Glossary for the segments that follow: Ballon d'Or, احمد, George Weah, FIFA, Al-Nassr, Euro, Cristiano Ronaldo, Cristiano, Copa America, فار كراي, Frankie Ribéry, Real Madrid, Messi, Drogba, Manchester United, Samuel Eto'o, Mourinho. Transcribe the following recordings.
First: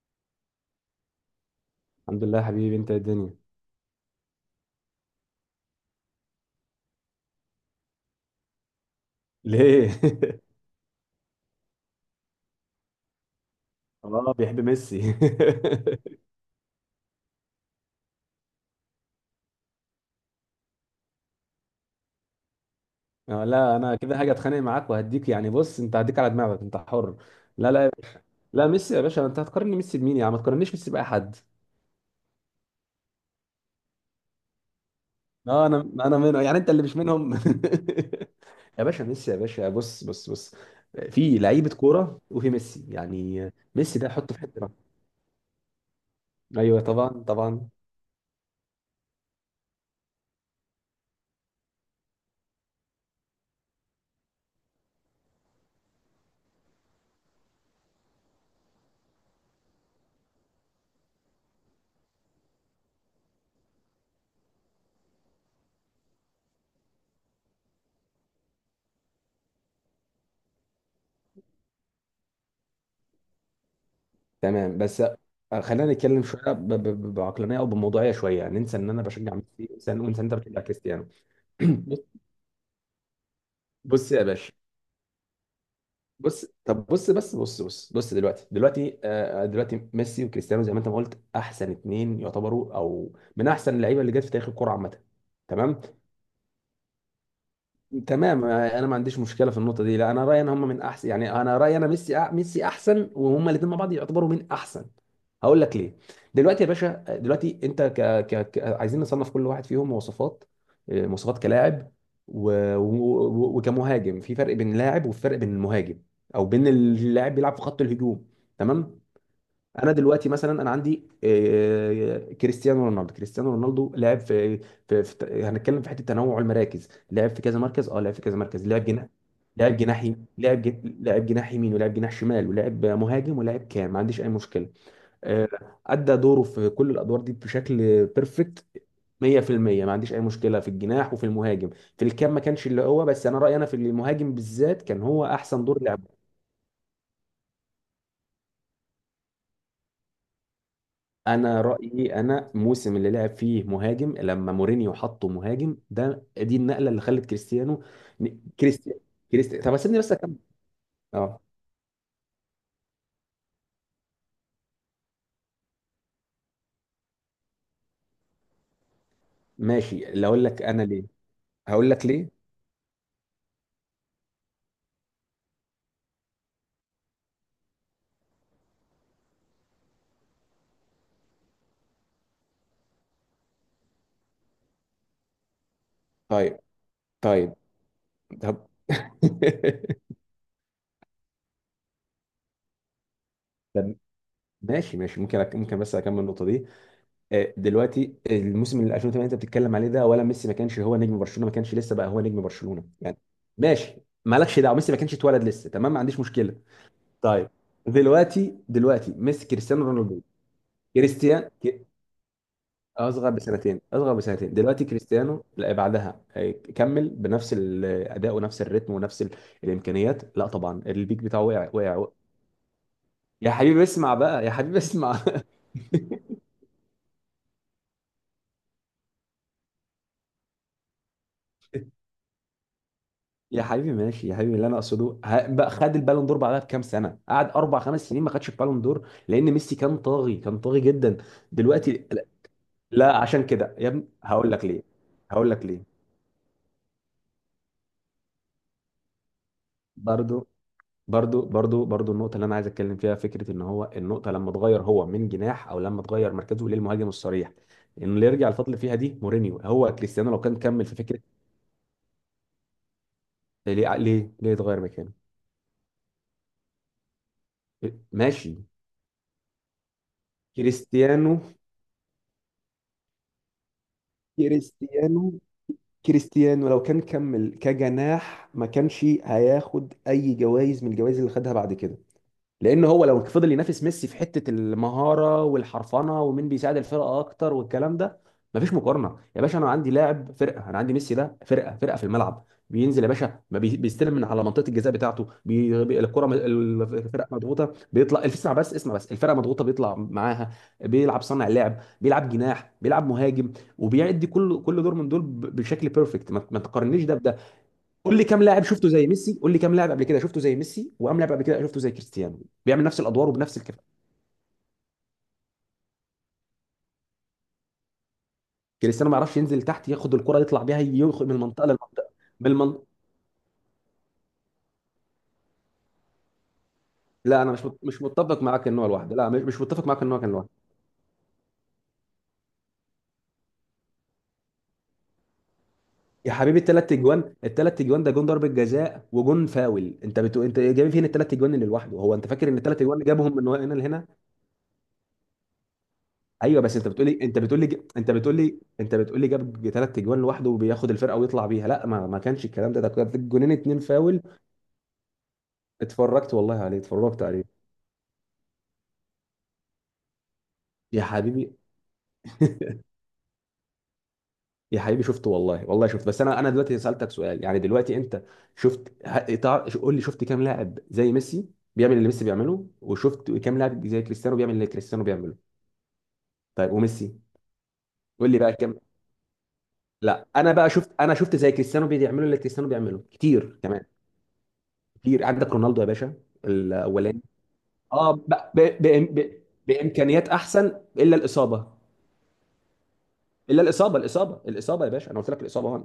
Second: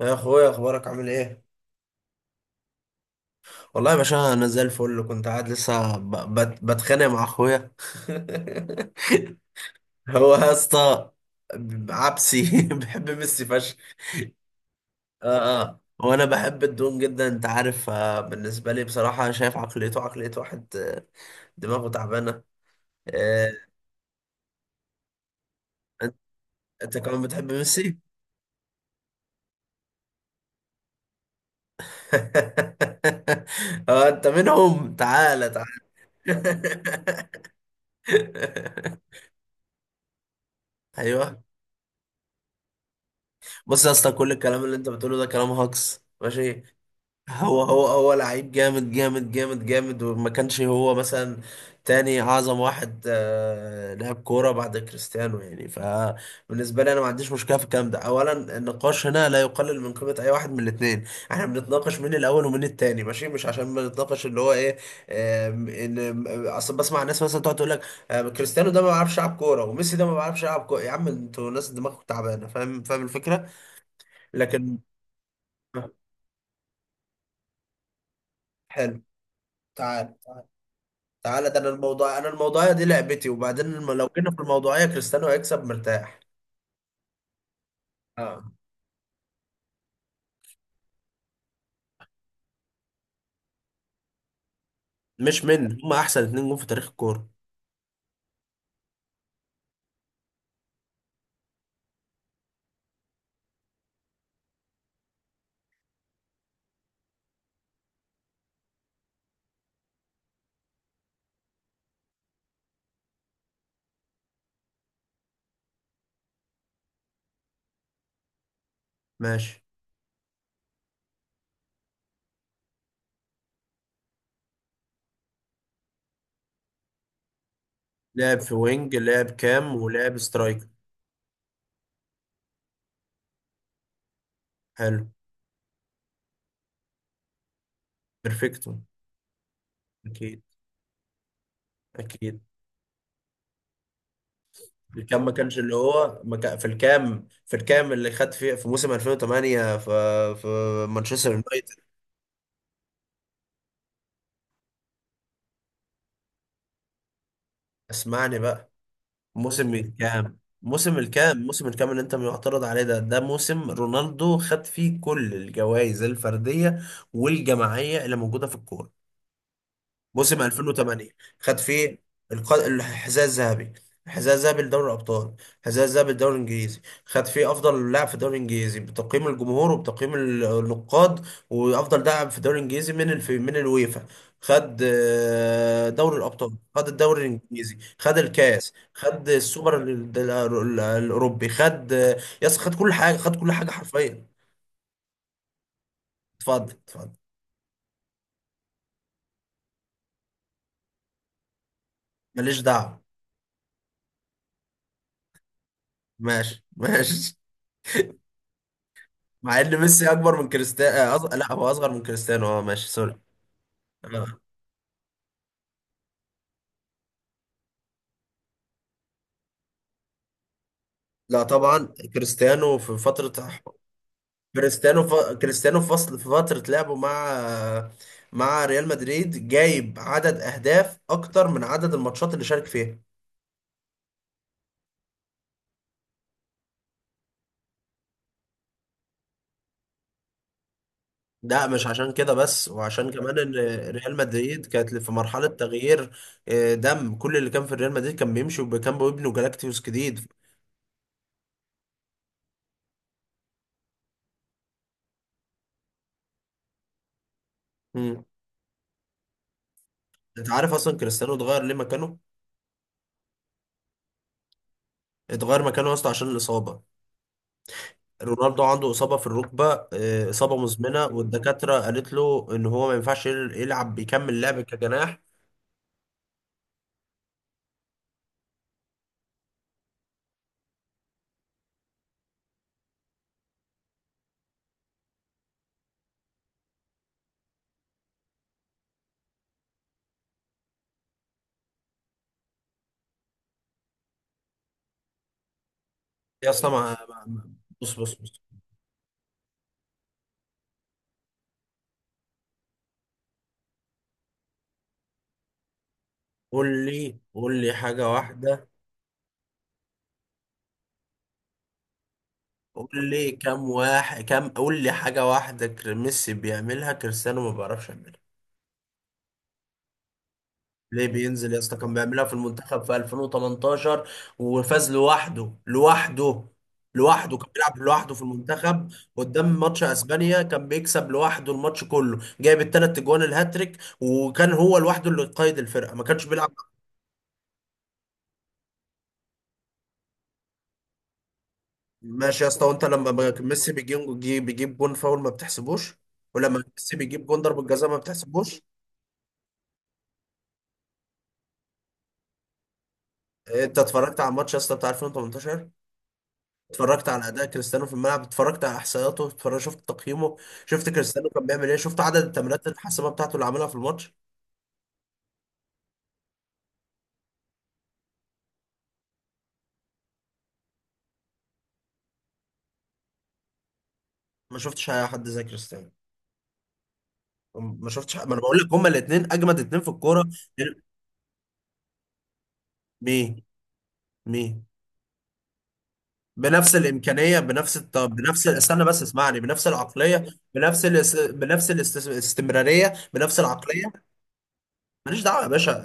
يا اخويا، اخبارك عامل ايه؟ الحمد لله يا حبيبي، انت إيه الدنيا؟ والله يا باشا انا زي الفل، كنت قاعد لسه بتخانق مع اخويا ليه؟ هو يا اسطى عبسي بحب ميسي فشخ. اه بيحب ميسي. اه وانا بحب الدون جدا، انت عارف آه، بالنسبه لي بصراحه أنا شايف عقليته عقليه واحد آه، دماغه تعبانه آه، لا، انا كده هاجي اتخانق معاك وهديك، يعني بص، انت انت هديك على دماغك، انت أنت حر. كمان بتحب لا لا ميسي. لا، ميسي يا باشا، انت هتقارني ميسي بمين يا عم؟ ما تقارنيش ميسي باي حد. اه انت منهم، تعالى اه، انا تعالى. انا منه، يعني انت اللي مش منهم. يا باشا ميسي يا باشا، بص بص بص، في ايوه، لعيبه كوره وفي ميسي، يعني بص يا ميسي ده اسطى كل حطه في الكلام حته. اللي انت بتقوله ده كلام هجص، ماشي. ايوه طبعا هو طبعا. هو هو لعيب جامد جامد جامد جامد، وما كانش هو مثلا تاني اعظم واحد آه، لعب كوره بعد كريستيانو يعني. فبالنسبه لي انا ما عنديش مشكله في الكلام ده. اولا النقاش هنا لا يقلل من قيمه اي واحد من الاثنين. احنا بنتناقش مين الاول ومين التاني، ماشي، مش عشان بنتناقش اللي هو ايه آه، ان اصل بسمع الناس مثلا تقعد تقول لك آه، كريستيانو ده ما بيعرفش يلعب كوره وميسي ده ما بيعرفش يلعب كوره. يا عم انتوا ناس دماغكم تعبانه. فاهم الفكره. تمام، لكن بس خلينا نتكلم شويه بعقلانيه او بموضوعيه شويه، ننسى ان انا حلو، بشجع ميسي، وننسى تعال وننسى إن انت بتشجع كريستيانو. تعال، ده انا بص، الموضوع، انا الموضوعيه دي لعبتي. وبعدين لو بص يا جينا في باشا، الموضوعيه كريستيانو هيكسب مرتاح. بص، طب بص بس بص بص بص، اه، دلوقتي، دلوقتي ميسي وكريستيانو زي ما انت ما قلت احسن اتنين يعتبروا، او من احسن اللعيبه اللي جت في تاريخ الكوره عامه. مش من تمام هم احسن اتنين جون في تاريخ الكوره؟ تمام، انا ما عنديش مشكله في النقطه دي، لا انا رايي ان هم من احسن، يعني انا رايي، انا ميسي ميسي احسن، وهم الاثنين مع بعض يعتبروا من احسن. هقول لك ليه. دلوقتي يا باشا، آه، دلوقتي انت ك... ك... ك... عايزين نصنف كل واحد فيهم مواصفات، مواصفات كلاعب و... و... وكمهاجم، في فرق بين لاعب وفرق بين المهاجم، او بين اللاعب بيلعب في خط الهجوم. تمام. ماشي. انا دلوقتي مثلا، انا عندي كريستيانو رونالدو، كريستيانو رونالدو لعب في، هنتكلم في حته تنوع المراكز، لعب في كذا مركز، لعب في كذا لعب في مركز، لعب وينج، جناح، لعب كام، لعب جناحي، ولعب لعب سترايكر. لعب جناح يمين ولعب جناح شمال ولعب مهاجم ولعب كام، ما عنديش اي مشكله. حلو. آه، ادى دوره في كل الادوار دي بشكل بيرفكت بيرفكتو. 100%. ما عنديش اي اكيد مشكله في الجناح وفي المهاجم، في الكام اكيد. ما كانش اللي هو، بس انا رايي، انا في المهاجم بالذات كان الكام هو ما كانش احسن اللي دور هو، لعبه. ما كان في الكام، اللي خد فيه في موسم 2008 في مانشستر انا يونايتد. رايي، انا الموسم اللي لعب فيه مهاجم لما مورينيو حطه مهاجم، ده دي النقله اللي خلت كريستيانو، اسمعني بقى. كريستيانو كريستيانو. طب سيبني بس اكمل. اه موسم الكام اللي انت معترض عليه ده، ده موسم رونالدو خد فيه كل الجوائز الفردية والجماعية اللي موجودة في الكورة. ماشي، اللي موسم اقول لك انا ليه، 2008 خد هقول فيه لك ليه. الحذاء الذهبي، الحذاء الذهبي لدوري الابطال، الحذاء الذهبي للدوري الانجليزي. خد فيه افضل لاعب في الدوري الانجليزي بتقييم الجمهور وبتقييم النقاد، وافضل لاعب في الدوري الانجليزي من من الويفا. خد آه، دوري الابطال، طيب خد الدوري طيب الانجليزي، خد طب الكاس، خد السوبر الاوروبي، خد آه، يس، خد كل حاجه، خد كل حاجه طب حرفيا. ماشي ماشي، ممكن بس اكمل النقطه دي. اتفضل اتفضل. دلوقتي الموسم اللي 2008 انت بتتكلم عليه ده، ولا ميسي ما كانش هو نجم برشلونه، ما كانش لسه بقى هو نجم ماليش برشلونه دعوه. يعني؟ ماشي، مالكش دعوه، ميسي ما كانش اتولد لسه، تمام، ما عنديش مشكله. ماشي ماشي. طيب، دلوقتي ميسي مع ان كريستيانو ميسي رونالدو، اكبر من كريستيانو، كريستيان لا هو ك- اصغر من كريستيانو، اه ماشي سوري. اصغر بسنتين، اصغر آه. بسنتين. دلوقتي كريستيانو لا بعدها، كمل بنفس الاداء ونفس الريتم ونفس الامكانيات، لا طبعا البيك بتاعه لا وقع طبعا. وقع. كريستيانو في فترة، يا حبيبي اسمع بقى، يا حبيبي كريستيانو ف... اسمع. كريستيانو في فصل، في فترة لعبه مع مع ريال مدريد، جايب عدد اهداف اكتر من عدد الماتشات اللي شارك فيها. يا حبيبي ماشي، يا حبيبي اللي انا اقصده بقى، خد البالون دور بعدها بكام سنه، قعد اربع خمس سنين ما خدش البالون دور لان ميسي كان طاغي، كان طاغي جدا. ده مش دلوقتي عشان كده بس، وعشان لا، كمان عشان ان كده يا ابني ريال هقول لك مدريد ليه، كانت في مرحلة هقول لك ليه. تغيير آه، دم كل اللي كان في ريال مدريد كان بيمشي، وكان بيبنوا جالاكتيوس جديد. برضه برضو برضو برضو النقطة اللي أنا عايز أتكلم فيها، فكرة إن هو النقطة لما اتغير هو من جناح، أو لما اتغير مركزه للمهاجم الصريح، إنه مم. اللي يرجع الفضل فيها دي مورينيو، هو كريستيانو لو انت كان عارف كمل في اصلا فكرة. كريستيانو اتغير ليه مكانه؟ ليه ليه ليه اتغير مكانه؟ اتغير مكانه يا اسطى عشان الاصابة. رونالدو ماشي. عنده إصابة في الركبة آه، إصابة مزمنة، كريستيانو والدكاترة قالت له إن هو ما ينفعش يلعب، يكمل لعب كجناح. كريستيانو كريستيانو لو كان كمل كجناح ما كانش هياخد أي جوائز من الجوائز اللي خدها بعد كده، لان هو لو فضل ينافس ميسي في حته المهاره والحرفنه ومين بيساعد الفرقه اكتر والكلام ده، مفيش مقارنه يا باشا. انا عندي لاعب فرقه، انا عندي ميسي، ده فرقه، فرقه في الملعب. بينزل يا باشا، ما بي- بيستلم من على منطقه الجزاء بتاعته، الكره، يا أصلا الفرقه مضغوطه بص بص بيطلع، بص. اسمع بس اسمع بس، الفرقه مضغوطه بيطلع معاها، بيلعب صانع لعب، بيلعب جناح، بيلعب مهاجم، وبيأدي كل دور من دول بشكل بيرفكت، ما قول تقارنيش لي ده. قول لي حاجة قول لي كام لاعب واحدة. شفته زي ميسي، قول لي كام لاعب قبل كده شفته زي ميسي، وكام لاعب قبل كده شفته زي كريستيانو بيعمل قول نفس الادوار لي وبنفس كم الكفاءه؟ واحد، قول لي حاجة واحدة ميسي بيعملها كريستيانو ما بيعرفش يعملها. كريستيانو ما يعرفش ينزل تحت ياخد الكره يطلع بيها ليه من بينزل يا المنطقه اسطى؟ كان للمنطقه، بيعملها في من المنتخب في المنطقة. 2018، وفاز لوحده. لوحده لوحده لا كان انا بيلعب مش لوحده في متفق معاك ان هو المنتخب. لوحده، لا مش قدام مش ماتش متفق معاك ان هو كان اسبانيا لوحده. كان بيكسب لوحده، الماتش كله جايب الثلاث اجوان الهاتريك، وكان هو لوحده اللي قائد الفرقه، ما كانش يا بيلعب. حبيبي الثلاث اجوان، الثلاث اجوان ده جون ضربه جزاء وجون فاول، انت بتقول، انت جايب فين الثلاث اجوان اللي لوحده هو؟ انت ماشي فاكر يا ان اسطى، الثلاث وانت اجوان اللي لما جابهم من ميسي هنا لهنا؟ بيجيب جون فاول ما بتحسبوش؟ ايوه ولما بس ميسي بيجيب جون ضربه جزاء ما بتحسبوش؟ انت بتقولي جاب ثلاث اجوان لوحده وبياخد الفرقه ويطلع بيها؟ لا ما كانش الكلام ده، ده كان جونين، انت اتنين اتفرجت فاول. على الماتش يا اسطى بتاع 2018؟ اتفرجت والله عليه، اتفرجت اتفرجت على عليه. اداء كريستيانو في الملعب؟ اتفرجت على احصائياته؟ اتفرجت، شفت تقييمه؟ شفت يا كريستيانو كان حبيبي بيعمل ايه؟ شفت عدد التمريرات الحاسمه بتاعته اللي عملها في الماتش؟ يا حبيبي شفته والله، والله شفت، بس انا دلوقتي سألتك سؤال يعني، دلوقتي انت شفت، قول لي شفت كام لاعب زي ميسي بيعمل اللي ميسي بيعمله، وشفت كام لاعب زي كريستيانو بيعمل ما اللي شفتش كريستيانو حد بيعمله؟ زي كريستيانو. طيب وميسي؟ ما شفتش حد. قول ما لي انا بقى بقول لك كام. هما الاثنين اجمد اثنين في الكوره. لا انا بقى شفت، انا شفت زي كريستيانو بيعمله، اللي كريستيانو بيعمله مين؟ كتير كمان. مين؟ كتير، عندك رونالدو يا باشا، بنفس الاولاني، الامكانيه، اه ب... بنفس ب... استنى ب... بس اسمعني بنفس العقليه، بامكانيات احسن. بنفس الاس... الا الاصابه، بنفس الاست... الاستمراريه، بنفس الا العقليه. الاصابه، الاصابه الاصابه يا باشا، انا ماليش قلت لك دعوه يا الاصابه باشا. اهو.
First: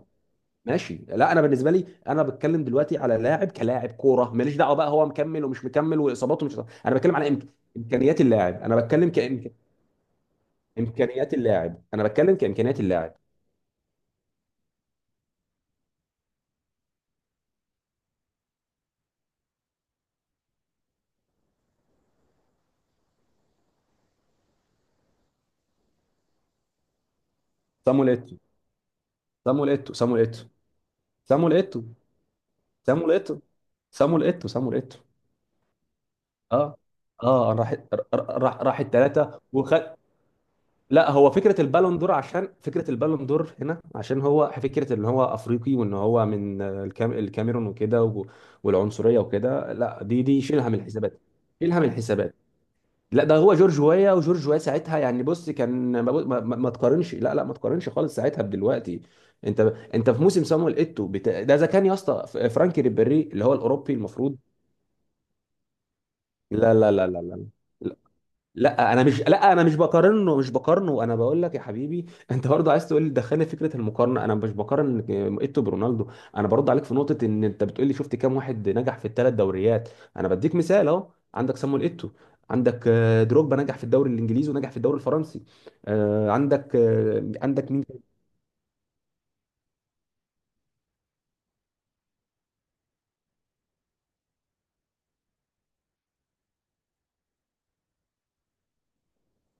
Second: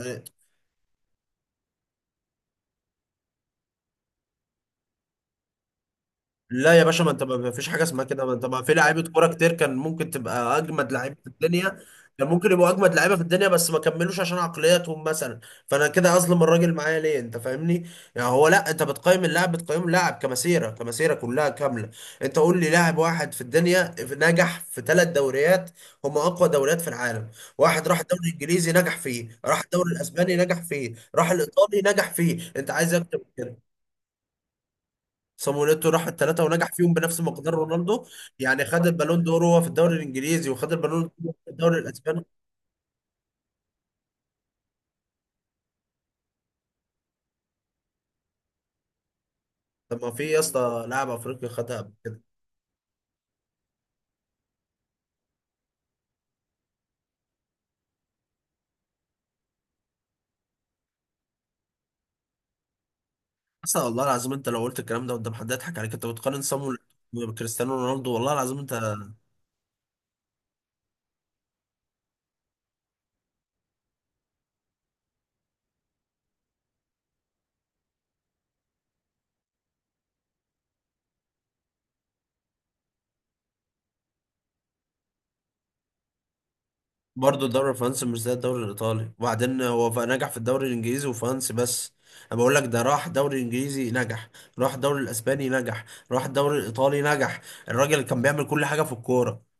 ماشي، لا انا بالنسبه لي، انا بتكلم دلوقتي على لاعب كلاعب كوره، ماليش دعوه بقى هو مكمل ومش مكمل، واصاباته مش لا إصاباته، يا انا باشا، ما بتكلم انت على ما فيش حاجه اسمها امكانيات كده. ما انت ما اللاعب، في انا لعيبه بتكلم كوره كتير كان ممكن تبقى اجمد لعيبه في امكانيات الدنيا، اللاعب، انا كان بتكلم ممكن يبقوا كامكانيات اجمد اللاعب. لعيبه في الدنيا، بس ما كملوش عشان عقلياتهم مثلا. فانا كده اظلم الراجل معايا ليه؟ انت فاهمني؟ يعني هو، لا انت بتقيم اللاعب، بتقيم اللاعب كمسيره، كمسيره كلها كامله. انت قول لي لاعب واحد في الدنيا نجح في ثلاث دوريات، هم اقوى دوريات في العالم. واحد راح صامويل الدوري ايتو، الانجليزي نجح فيه، راح صامويل الدوري ايتو، صامويل الاسباني نجح فيه، راح ايتو، الايطالي نجح فيه. انت عايز صامويل اكتر من ايتو، كده؟ صامويل ايتو، صامويل ايتو، صامويل ايتو. صاموليتو راح الثلاثه ونجح اه فيهم بنفس اه، مقدار راح رونالدو؟ راح يعني راح خد البالون الثلاثه دور هو في الدوري الانجليزي وخد لا، البالون هو دور في فكره الدوري البالون دور، الاسباني؟ عشان فكره البالون دور هنا، عشان هو فكره ان هو افريقي وان هو من الكاميرون وكده والعنصريه وكده، لا، طب ما دي في يا دي شيلها من اسطى لاعب الحسابات، افريقي خدها شيلها من قبل كده؟ الحسابات. لا، ده هو جورج ويا، وجورج ويا ساعتها يعني، بص كان ما تقارنش، لا لا، ما تقارنش خالص ساعتها بدلوقتي. انت انت في موسم صامويل ايتو ده اذا كان يا اسطى فرانكي ريبيري اللي هو اصلا الاوروبي والله العظيم المفروض. انت لو قلت الكلام ده قدام حد هيضحك عليك. انت بتقارن لا صاموليتو لا لا لا لا، بكريستيانو رونالدو؟ والله العظيم انت. لا انا مش، لا انا مش بقارنه مش بقارنه، انا بقول لك يا حبيبي، انت برضه عايز تقول لي، دخلني فكره المقارنه، انا مش بقارن ايتو برونالدو. انا برد عليك في نقطه ان انت بتقول لي شفت كام واحد نجح في الثلاث دوريات، انا بديك مثال اهو، عندك سامويل ايتو، عندك دروجبا نجح في الدوري الانجليزي ونجح في الدوري الفرنسي، برضه الدوري عندك مين؟ الفرنسي مش زي الدوري الايطالي. وبعدين هو نجح في الدوري الانجليزي وفرنسي بس. انا بقول لك ده راح دوري انجليزي نجح، راح الدوري الاسباني نجح، راح الدوري الايطالي نجح. الراجل كان بيعمل كل حاجه في الكوره.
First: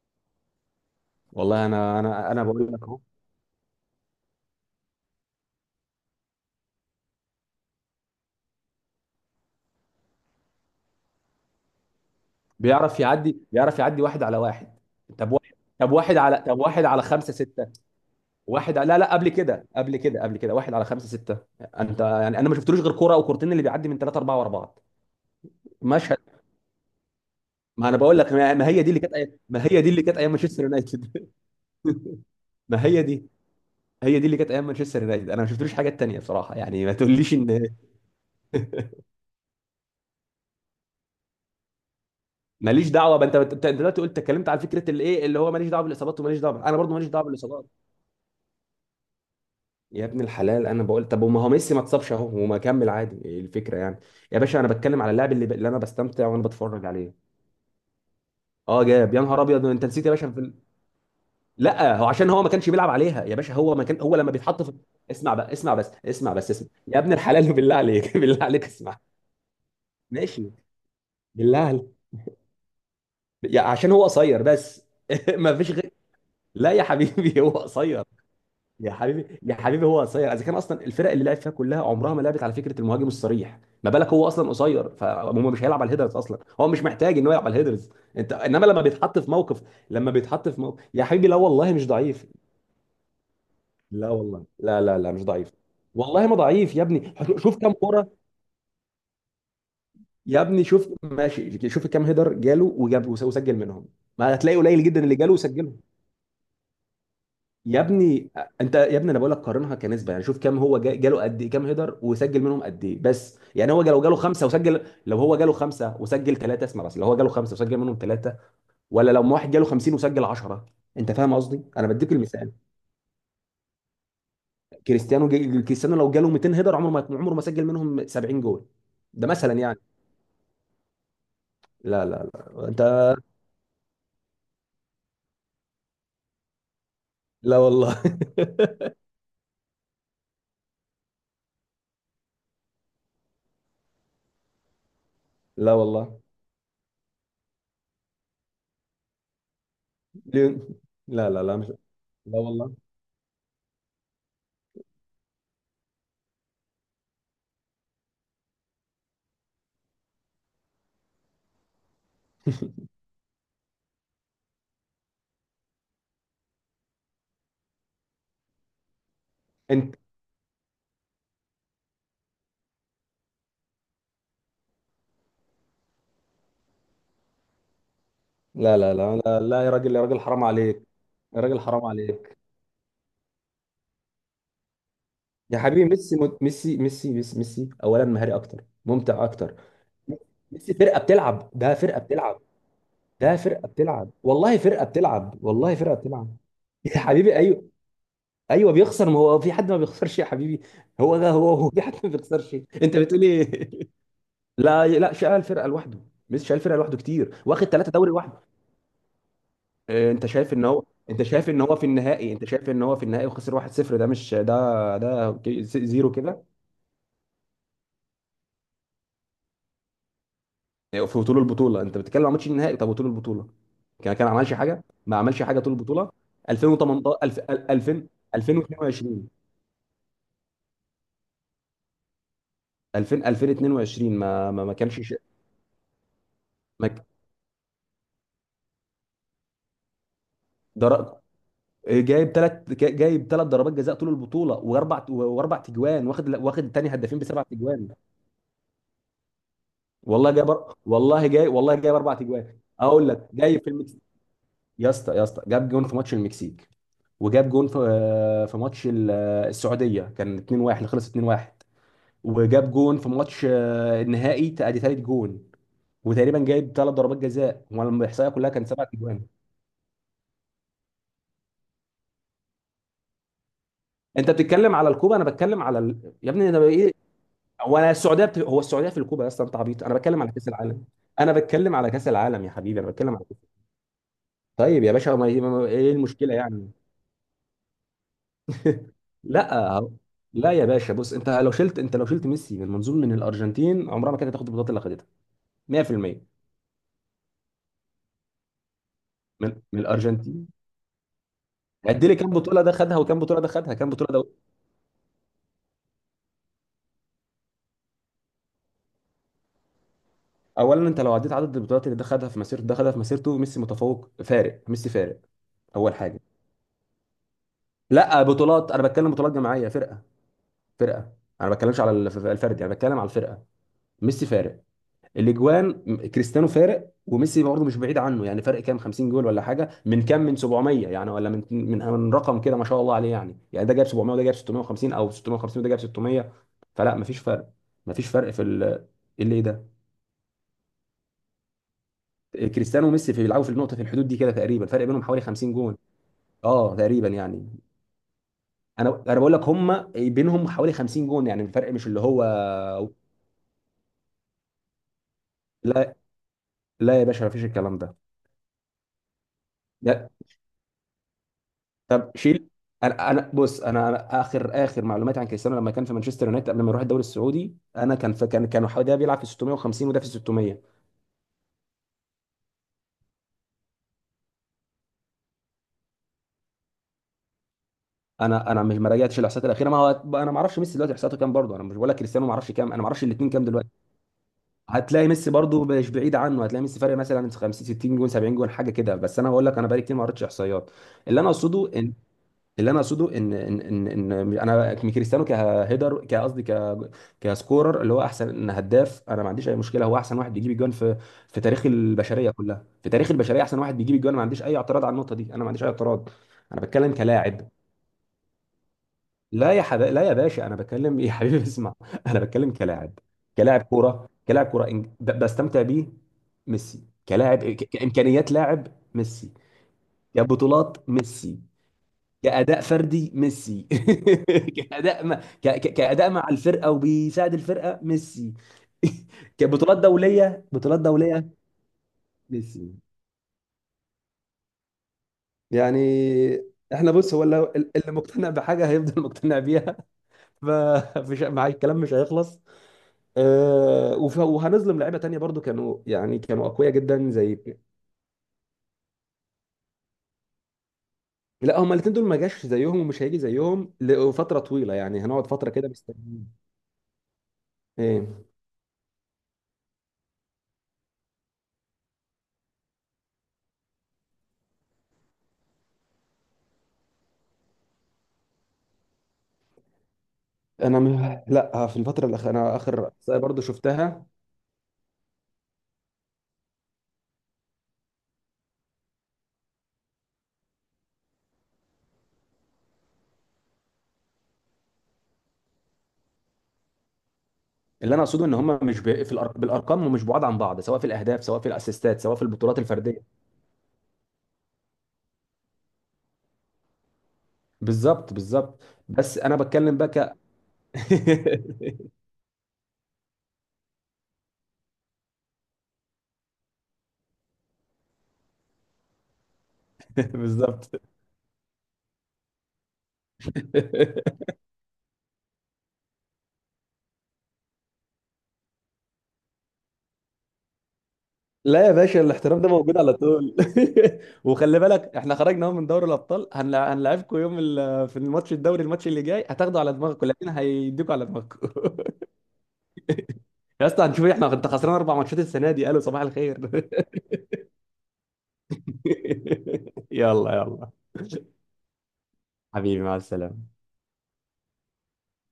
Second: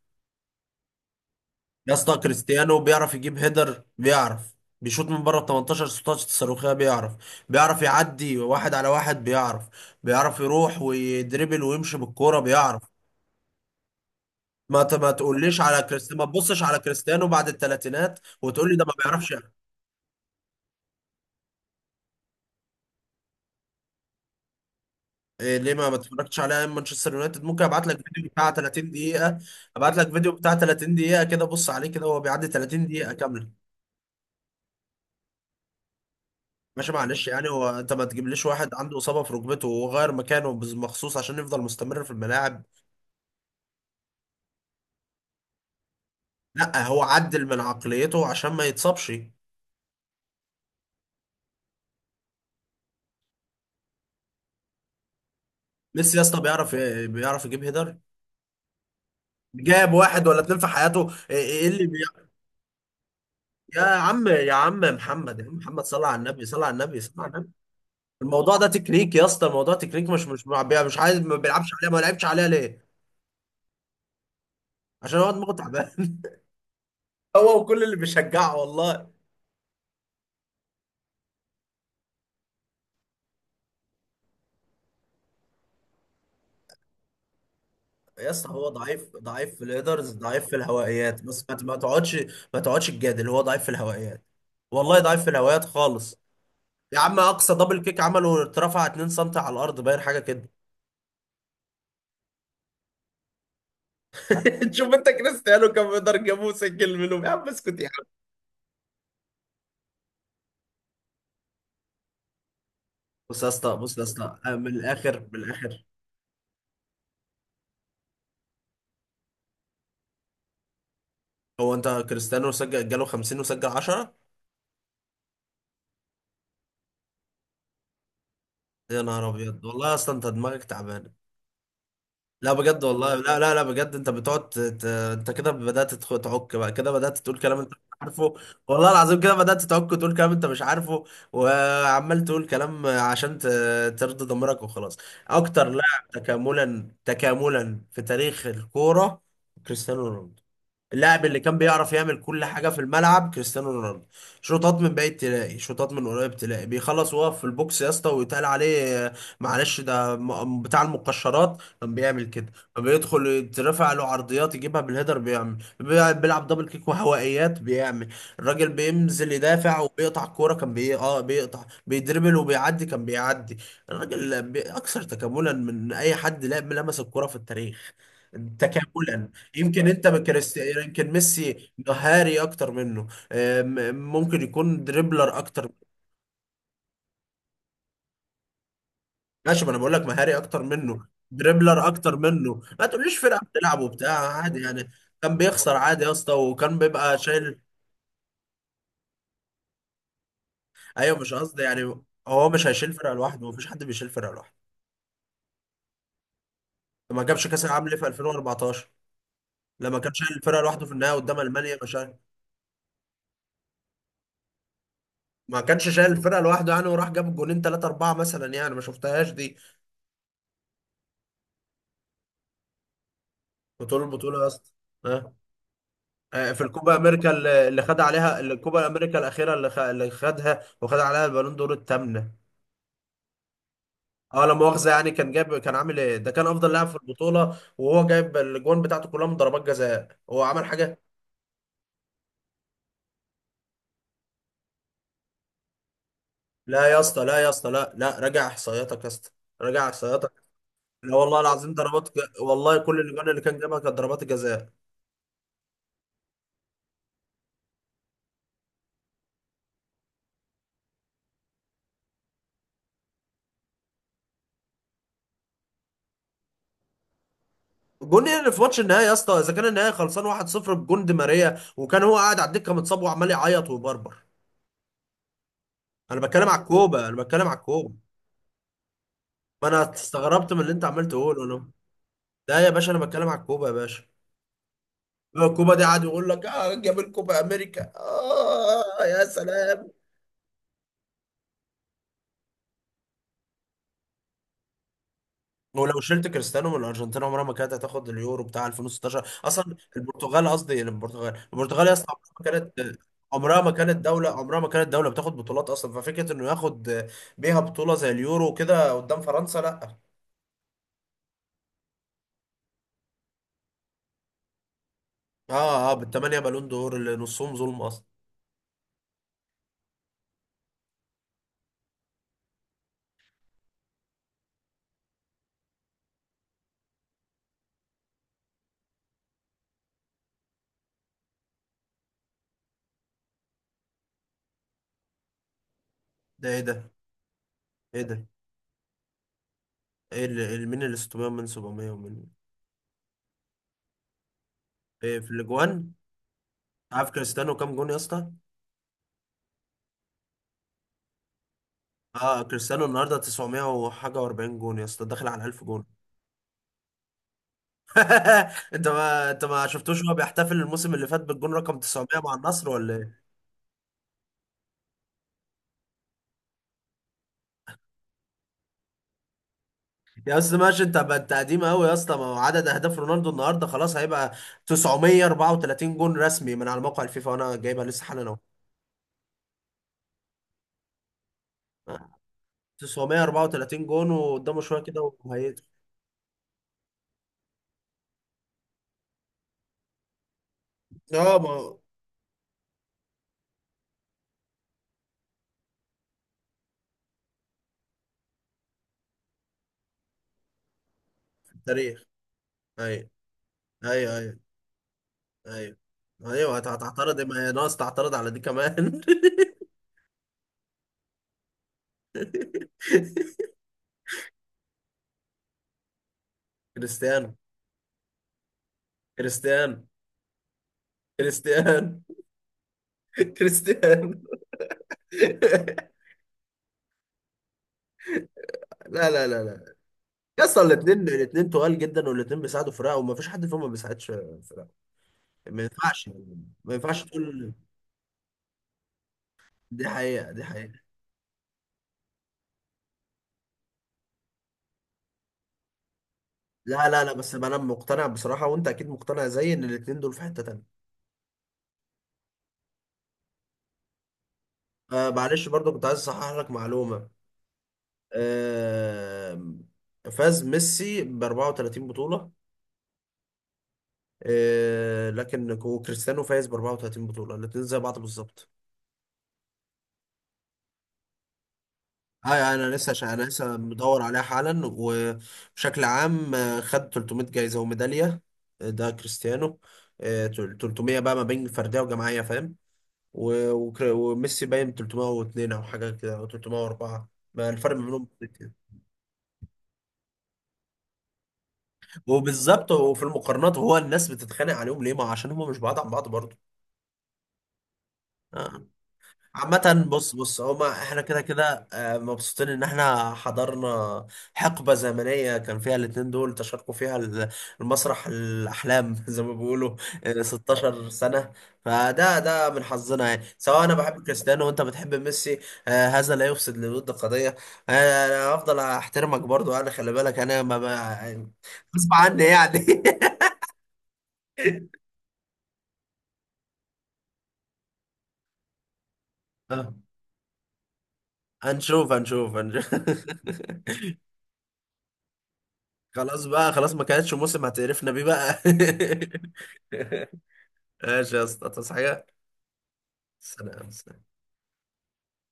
والله يا انا، اسطى انا بقول كريستيانو لك اهو، بيعرف يجيب هيدر بيعرف، بيشوط من بره ال 18 16 صاروخيه بيعرف، بيعرف يعدي واحد على واحد بيعرف، بيعرف يروح ويدربل ويمشي بالكوره بيعرف. بيعرف يعدي، بيعرف يعدي واحد على واحد. ما طب واحد تقوليش على كريستيانو، ما طب تبصش على واحد على كريستيانو خمسه بعد سته، الثلاثينات وتقول لي واحد، ده ما لا لا قبل بيعرفش يعني. كده، قبل كده واحد على خمسة ستة. انت يعني انا ما شفتلوش غير كرة او كورتين اللي بيعدي من ثلاثة أربعة ورا بعض، إيه ليه ما مشهد. اتفرجتش على أيام مانشستر يونايتد؟ ممكن ابعت ما انا لك بقول فيديو لك، بتاع ما هي دي 30 اللي كانت دقيقه، ما هي دي ابعت اللي لك كانت ايام فيديو بتاع مانشستر 30 دقيقه يونايتد. كده، بص عليه كده، هو بيعدي ما 30 هي دقيقه دي كامله. هي دي اللي كانت ايام مانشستر يونايتد، انا ما شفتلوش حاجات تانية بصراحة يعني، ماشي ما معلش تقوليش يعني. هو ان، انت ما تجيبليش واحد عنده اصابه في ركبته وغير مكانه مخصوص عشان يفضل مستمر في الملاعب. ماليش دعوة بقى. انت أنت دلوقتي قلت، اتكلمت على فكرة الايه اللي هو ماليش دعوة بالاصابات وماليش دعوة، انا لا برضو هو ماليش دعوة عدل من بالاصابات. عقليته عشان ما يتصابش. يا ابن الحلال، انا بقول طب، وما هو ميسي ما اتصابش اهو وما كمل عادي، إيه الفكرة يعني؟ يا باشا انا بتكلم على اللاعب اللي، اللي انا ميسي يا بستمتع اسطى وانا بيعرف، بتفرج عليه. بيعرف يجيب هيدر؟ اه جاب، يا نهار ابيض، انت جاب نسيت يا واحد باشا ولا في اتنين في حياته. ايه إيه إيه لا، هو عشان هو ما كانش بيلعب عليها يا باشا، هو يا ما كان هو عم لما يا بيتحط في، عم اسمع محمد، يا بقى، عم اسمع محمد بس صلى على اسمع النبي، بس صلى اسمع على يا النبي، ابن صلى على النبي. الحلال، بالله عليك، بالله الموضوع عليك ده اسمع. تكنيك يا اسطى، الموضوع تكنيك. ماشي، مش عايز، ما بالله بيلعبش عليك، عليها، ما لعبش عليها ليه؟ يا عشان هو قصير بس. عشان هو دماغه ما فيش غير. تعبان. لا يا حبيبي، هو هو وكل اللي قصير، بيشجعه يا والله. حبيبي يا حبيبي هو قصير، اذا كان اصلا الفرق اللي لعب فيها كلها عمرها ما لعبت على فكره المهاجم الصريح، ما بالك هو اصلا قصير، فهو مش هيلعب على الهيدرز اصلا، هو مش محتاج ان هو يلعب على الهيدرز. يا انت اسطى انما هو لما ضعيف، بيتحط في ضعيف في موقف، الهيدرز، لما ضعيف بيتحط في في موقف يا الهوائيات، حبيبي، لا بس ما والله ما مش تقعدش، ضعيف، ما تقعدش تجادل، هو ضعيف في لا الهوائيات. والله، لا لا والله لا مش ضعيف في ضعيف، الهوايات خالص. والله ما ضعيف يا يا ابني، عم اقصى شوف كام دبل كيك كرة. عمله اترفع 2 سم على الارض، باين حاجه يا كده. ابني شوف ماشي، شوف كام هيدر جاله، وجاب وسجل منهم، ما هتلاقي قليل شوف جدا انت اللي جاله كريستيانو وسجلهم. كم يقدر جابوه سجل منهم. يا عم اسكت يا يا عم. ابني، انت يا ابني، انا بقول لك قارنها كنسبة يعني، شوف كام هو جاله قد ايه، كام هيدر وسجل منهم قد ايه، بس بص يا يعني اسطى، هو بص لو يا جاله اسطى خمسة أه، من وسجل، لو الاخر، هو من جاله الاخر، خمسة وسجل ثلاثة، اسمع بس، لو هو جاله خمسة وسجل منهم ثلاثة، ولا لو واحد جاله 50 وسجل 10، انت فاهم قصدي؟ هو انا انت بديك كريستيانو المثال، سجل جاله 50 وسجل 10؟ كريستيانو لو جاله 200 هيدر، عمره ما سجل منهم 70 جول، يا ده نهار مثلا ابيض، يعني. والله اصلا انت دماغك تعبانه. لا لا لا لا انت، بجد والله، لا لا لا بجد، انت بتقعد انت كده بدأت تعك بقى، كده بدأت تقول لا كلام انت مش والله، عارفه. والله العظيم كده بدأت تعك وتقول كلام انت مش عارفه، وعمال تقول كلام عشان ترضي ضميرك وخلاص. اكتر لا لاعب والله، تكاملا، تكاملا في تاريخ الكورة، كريستيانو رونالدو. ليه؟ اللاعب لا اللي لا لا كان مش، بيعرف يعمل لا كل حاجة والله، في الملعب، كريستيانو رونالدو. شوطات من بعيد تلاقي، شوطات من قريب تلاقي، بيخلص وهو في البوكس يا اسطى ويتقال عليه آه، معلش ده بتاع المقشرات، كان بيعمل كده. بيدخل يترفع له عرضيات يجيبها بالهيدر بيعمل، بيلعب دبل كيك وهوائيات بيعمل، الراجل بينزل يدافع انت، وبيقطع الكورة، كان بي... اه بيقطع، بيدربل وبيعدي كان بيعدي. الراجل أكثر تكاملا من أي حد لعب لمس الكورة في التاريخ، لا لا لا تكاملا. لا، لا يا يمكن راجل، يا انت راجل حرام بكريستيانو، عليك، يمكن يا راجل ميسي حرام مهاري عليك، اكتر منه آم، ممكن يكون دريبلر يا اكتر. حبيبي ميسي، ميسي, ميسي. اولا مهاري اكتر ممتع اكتر. ماشي، ما انا بقول لك مهاري اكتر ميسي فرقه منه، بتلعب، ده دريبلر فرقه اكتر بتلعب، منه. ما تقوليش ده فرقه فرقه بتلعب بتلعب وبتاع والله، عادي فرقه يعني. كان بتلعب بيخسر والله، فرقه عادي يا اسطى، بتلعب وكان يا بيبقى حبيبي. شايل. ايوه، ايوه بيخسر، ما هو في حد ما بيخسرش يا حبيبي. هو ايوه ده، مش هو قصدي هو في حد يعني، ما هو بيخسرش. مش هيشيل انت فرقه بتقول لوحده، مفيش ايه؟ حد بيشيل فرقه لوحده. لا لا، شال الفرقه لوحده. ميسي شال الفرقه لوحده ما كتير، جابش واخد كاس العالم ثلاثه ليه في دوري لوحده. 2014 لما كان انت شايل شايف الفرقه ان هو، لوحده، في النهائي انت قدام شايف ان هو المانيا في ما شايل؟ النهائي، انت شايف ان هو في النهائي وخسر 1-0. ده مش ده ما كانش زيرو شايل الفرقه كده. لوحده يعني، وراح جاب جونين ثلاثه اربعه مثلا يعني، ما شفتهاش دي. في طول البطوله انت بتتكلم عن ماتش النهائي؟ طب وطول البطوله بطول كان البطوله يا عملش اسطى. حاجه، ما عملش حاجه طول البطوله. آه، في الكوبا 2018 امريكا اللي اللي خد 2000 عليها، اللي الكوبا امريكا 2022 الاخيره اللي خدها وخد عليها البالون دور الثامنه. 2000 2022 اه ما لا ما ما مؤاخذه يعني، كان جاب، كان عامل ايه؟ ده كان افضل لاعب ما في ك- البطوله، وهو جايب الاجوان بتاعته كلها من ضربات جزاء. هو عمل حاجه؟ در... جايب ثلاث، جايب 3 ضربات جزاء طول البطوله، واربع تجوان، واخد لا تاني يا هدافين اسطى، لا بسبع يا اسطى، تجوان. لا لا، راجع احصائياتك يا اسطى، راجع والله احصائياتك. لا والله والله العظيم والله جايب 4 اجوان والله كل اقول لك، الاجوان اللي كان جاي في جابها كانت المكسيك. ضربات الجزاء. يا اسطى، يا اسطى جاب جون في ماتش المكسيك، وجاب جون في في ماتش السعوديه، كان 2-1 اللي خلص 2-1، وجاب جون في ماتش النهائي ادي ثالث جون. وتقريبا جايب 3 ضربات جزاء، وانا جون الاحصائيه ايه كلها اللي في كان ماتش 7 النهائي يا اجوان. اسطى اذا كان النهائي خلصان 1-0 بجون دي ماريا، وكان هو قاعد على الدكه متصاب وعمال يعيط ويبربر؟ انت بتتكلم على الكوبا، انا بتكلم على انا يا ابني بتكلم انا على ايه. الكوبا، انا بتكلم على هو انا الكوبا. السعوديه هو السعوديه في الكوبا يا اسطى؟ انت ما عبيط، انا انا بتكلم على كاس استغربت من اللي العالم. انت عمال انا تقوله له. بتكلم على كاس العالم يا ده يا حبيبي، انا باشا انا بتكلم على بتكلم كاس. على الكوبا يا باشا. طيب يا باشا هو الكوبا دي ايه قاعد يقول المشكله لك يعني؟ اه جاب الكوبا امريكا، اه يا لا هو- سلام. لا يا باشا، بص، انت لو شلت انت لو شلت ميسي من منظور، من الارجنتين عمرها ما كانت هتاخد البطولات اللي خدتها. ولو 100%. شلت كريستيانو من الارجنتين عمرها ما كانت هتاخد اليورو بتاع 2016. من اصلا من البرتغال الارجنتين قصدي يعني، البرتغال، البرتغال يا قد اسطى لي كام عمرها بطوله ما ده خدها، كانت، وكام بطوله ده عمرها ما خدها، كام كانت بطوله ده؟ دولة، عمرها ما كانت دولة بتاخد بطولات اصلا. ففكرة انه ياخد بيها بطولة زي اليورو كده قدام فرنسا، لا. اولا انت لو عديت عدد البطولات، اللي ده خدها في مسيرته، ده خدها في مسيرته، ميسي متفوق، فارق، ميسي فارق. اه اول حاجه، بالثمانية بالون دور اللي نصهم ظلم اصلا. لا بطولات، انا بتكلم بطولات جماعيه فرقه، فرقه، انا ما بتكلمش على الفرد يعني، بتكلم على الفرقه. ميسي فارق. كريستيانو فارق، وميسي برضه مش بعيد عنه يعني، فرق كام 50 جول ولا حاجه، من كام، من 700 يعني، ولا من من رقم كده ما شاء الله عليه يعني ده جايب 700 وده جايب 650 او 650 وده جايب 600. ده ايه ده؟ فلا مفيش فرق، ايه مفيش ده؟ فرق في ال، إيه اللي إيه ده. ايه اللي، مين اللي 600 من 700 ومن؟ كريستيانو وميسي في بيلعبوا في النقطه، في الحدود دي كده تقريبا، فرق بينهم إيه حوالي في 50 جون. الاجوان؟ اه تقريبا عارف يعني. كريستيانو كام جون يا اسطى؟ انا بقول لك هم بينهم حوالي 50 جون يعني، الفرق مش اللي هو. اه كريستيانو النهارده 900 وحاجه و40 جون يا اسطى، داخل على 1000 جون. لا، لا يا باشا، مفيش الكلام ده. انت، ما انت ما شفتوش هو بيحتفل الموسم اللي فات بالجون رقم 900 طب مع شيل. النصر ولا انا ايه؟ انا بص، انا اخر معلوماتي عن كريستيانو لما كان في مانشستر يونايتد قبل ما يروح الدوري السعودي، انا كان في، كانوا حوالي ده بيلعب في 650 وده في يا اسطى 600. ماشي، انت بقت قديم قوي يا اسطى، ما هو عدد اهداف رونالدو النهارده خلاص هيبقى 934 جون رسمي من على موقع الفيفا، وانا جايبها لسه حالا اهو. انا مش، ما راجعتش الاحصائيات الاخيره ما هو. انا ما اعرفش ميسي دلوقتي احصائياته كام برضه، انا مش بقول لك، كريستيانو ما اعرفش كام، انا ما اعرفش الاثنين كام دلوقتي. 934 جون، وقدامه شويه هتلاقي كده ميسي وهيدخل. برضه مش بعيد عنه، هتلاقي ميسي فارق مثلا 50 60 جون 70 جون حاجه كده. بس انا بقول لك، انا بقالي كتير ما قريتش احصائيات. اللي انا اه ما اقصده، هو اللي انا اقصده ان انا كريستيانو كهيدر كقصدي ك كسكورر، اللي هو احسن هداف انا ما عنديش اي مشكله، هو احسن واحد بيجيب الجوان في، في تاريخ التاريخ. البشريه كلها، في ايوه، تاريخ البشريه احسن واحد بيجيب الجوان، ايوه ما ايوه عنديش اي اعتراض على النقطه دي، انا ما عنديش اي ايوه، اعتراض. ايوه انا بتكلم هتعترض إيه؟ ما كلاعب. هي ناقص تعترض على دي كمان. لا يا باشا، انا بتكلم إيه، يا حبيبي اسمع انا بتكلم كلاعب، كلاعب كوره كلاعب كوره بستمتع بيه. ميسي كريستيانو. كلاعب كامكانيات لاعب ميسي. كريستيانو. كبطولات ميسي. كريستيانو. كأداء فردي ميسي. كريستيانو. كأداء ما ك... ك- كأداء مع الفرقة وبيساعد الفرقة ميسي. لا لا لا لا. كبطولات يا دولية، اسطى بطولات الاثنين، دولية الاثنين تقال جدا، والاثنين ميسي بيساعدوا فرقه وما فيش حد فيهم ما بيساعدش فرقه. ما يعني. ينفعش، ما احنا ينفعش بص، هو اللي تقول. اللي مقتنع بحاجة هيفضل مقتنع بيها. دي حقيقه، دي حقيقه. فمش مع الكلام مش هيخلص. وهنظلم لعيبة تانية برضو، كانوا يعني كانوا أقوياء لا لا جدا لا، بس زي. انا مقتنع بصراحه، وانت اكيد مقتنع زيي ان الاثنين دول في حته تانيه. لا هما الاتنين دول ما جاش زيهم ومش هيجي زيهم لفترة طويلة يعني، آه هنقعد معلش، فترة كده برضو كنت عايز اصحح مستنيين. لك معلومه. ايه؟ آه، فاز ميسي ب 34 بطوله آه، لكن، وكريستيانو فايز ب 34 بطولة، الاتنين زي بعض بالظبط. لا، في الفتره الاخيره اه يعني انا انا اخر لسه، عشان احصائيه انا برضو لسه مدور شفتها. عليها حالا. وبشكل عام آه، خد 300 جايزة وميدالية آه، ده كريستيانو آه، 300 بقى ما بين فردية وجماعية، فاهم؟ وميسي باين 302 او حاجة كده او 304. ما الفرق ما اللي انا بينهم اقصده ان بسيط يعني. هم مش في بالارقام، ومش بعاد عن بعض، سواء في الاهداف سواء في الاسيستات سواء في البطولات وبالظبط، الفرديه. وفي المقارنات هو الناس بتتخانق عليهم ليه؟ ما عشان هم مش بعاد عن بعض برضه. بالظبط بالظبط. آه. بس انا بتكلم عامة بقى بص بص، هما احنا كده كده آه، مبسوطين ان احنا حضرنا حقبة زمنية كان فيها الاتنين دول تشاركوا فيها المسرح الأحلام زي ما بيقولوا آه، بالظبط. 16 سنة. فده، ده من حظنا يعني، سواء انا بحب كريستيانو وانت بتحب ميسي آه، هذا لا يفسد للود قضية. آه، انا هفضل احترمك برضو، انا خلي بالك انا لا يا غصب باشا، عني الاحترام ده موجود يعني. على طول. وخلي بالك احنا خرجنا اهو من دوري الابطال، هنلعبكم يوم في الماتش الدوري، الماتش اللي جاي هتاخدوا على آه، دماغكم، لكن هيديكوا على دماغكم. هنشوف هنشوف هنشوف. يا اسطى هنشوف، احنا انت خسران 4 ماتشات السنه دي قالوا صباح خلاص بقى الخير. خلاص، ما كانتش موسم هتقرفنا بيه بقى. يلا يلا. ماشي يا اسطى، تصحى حاجة؟ حبيبي، مع السلامة. سلام.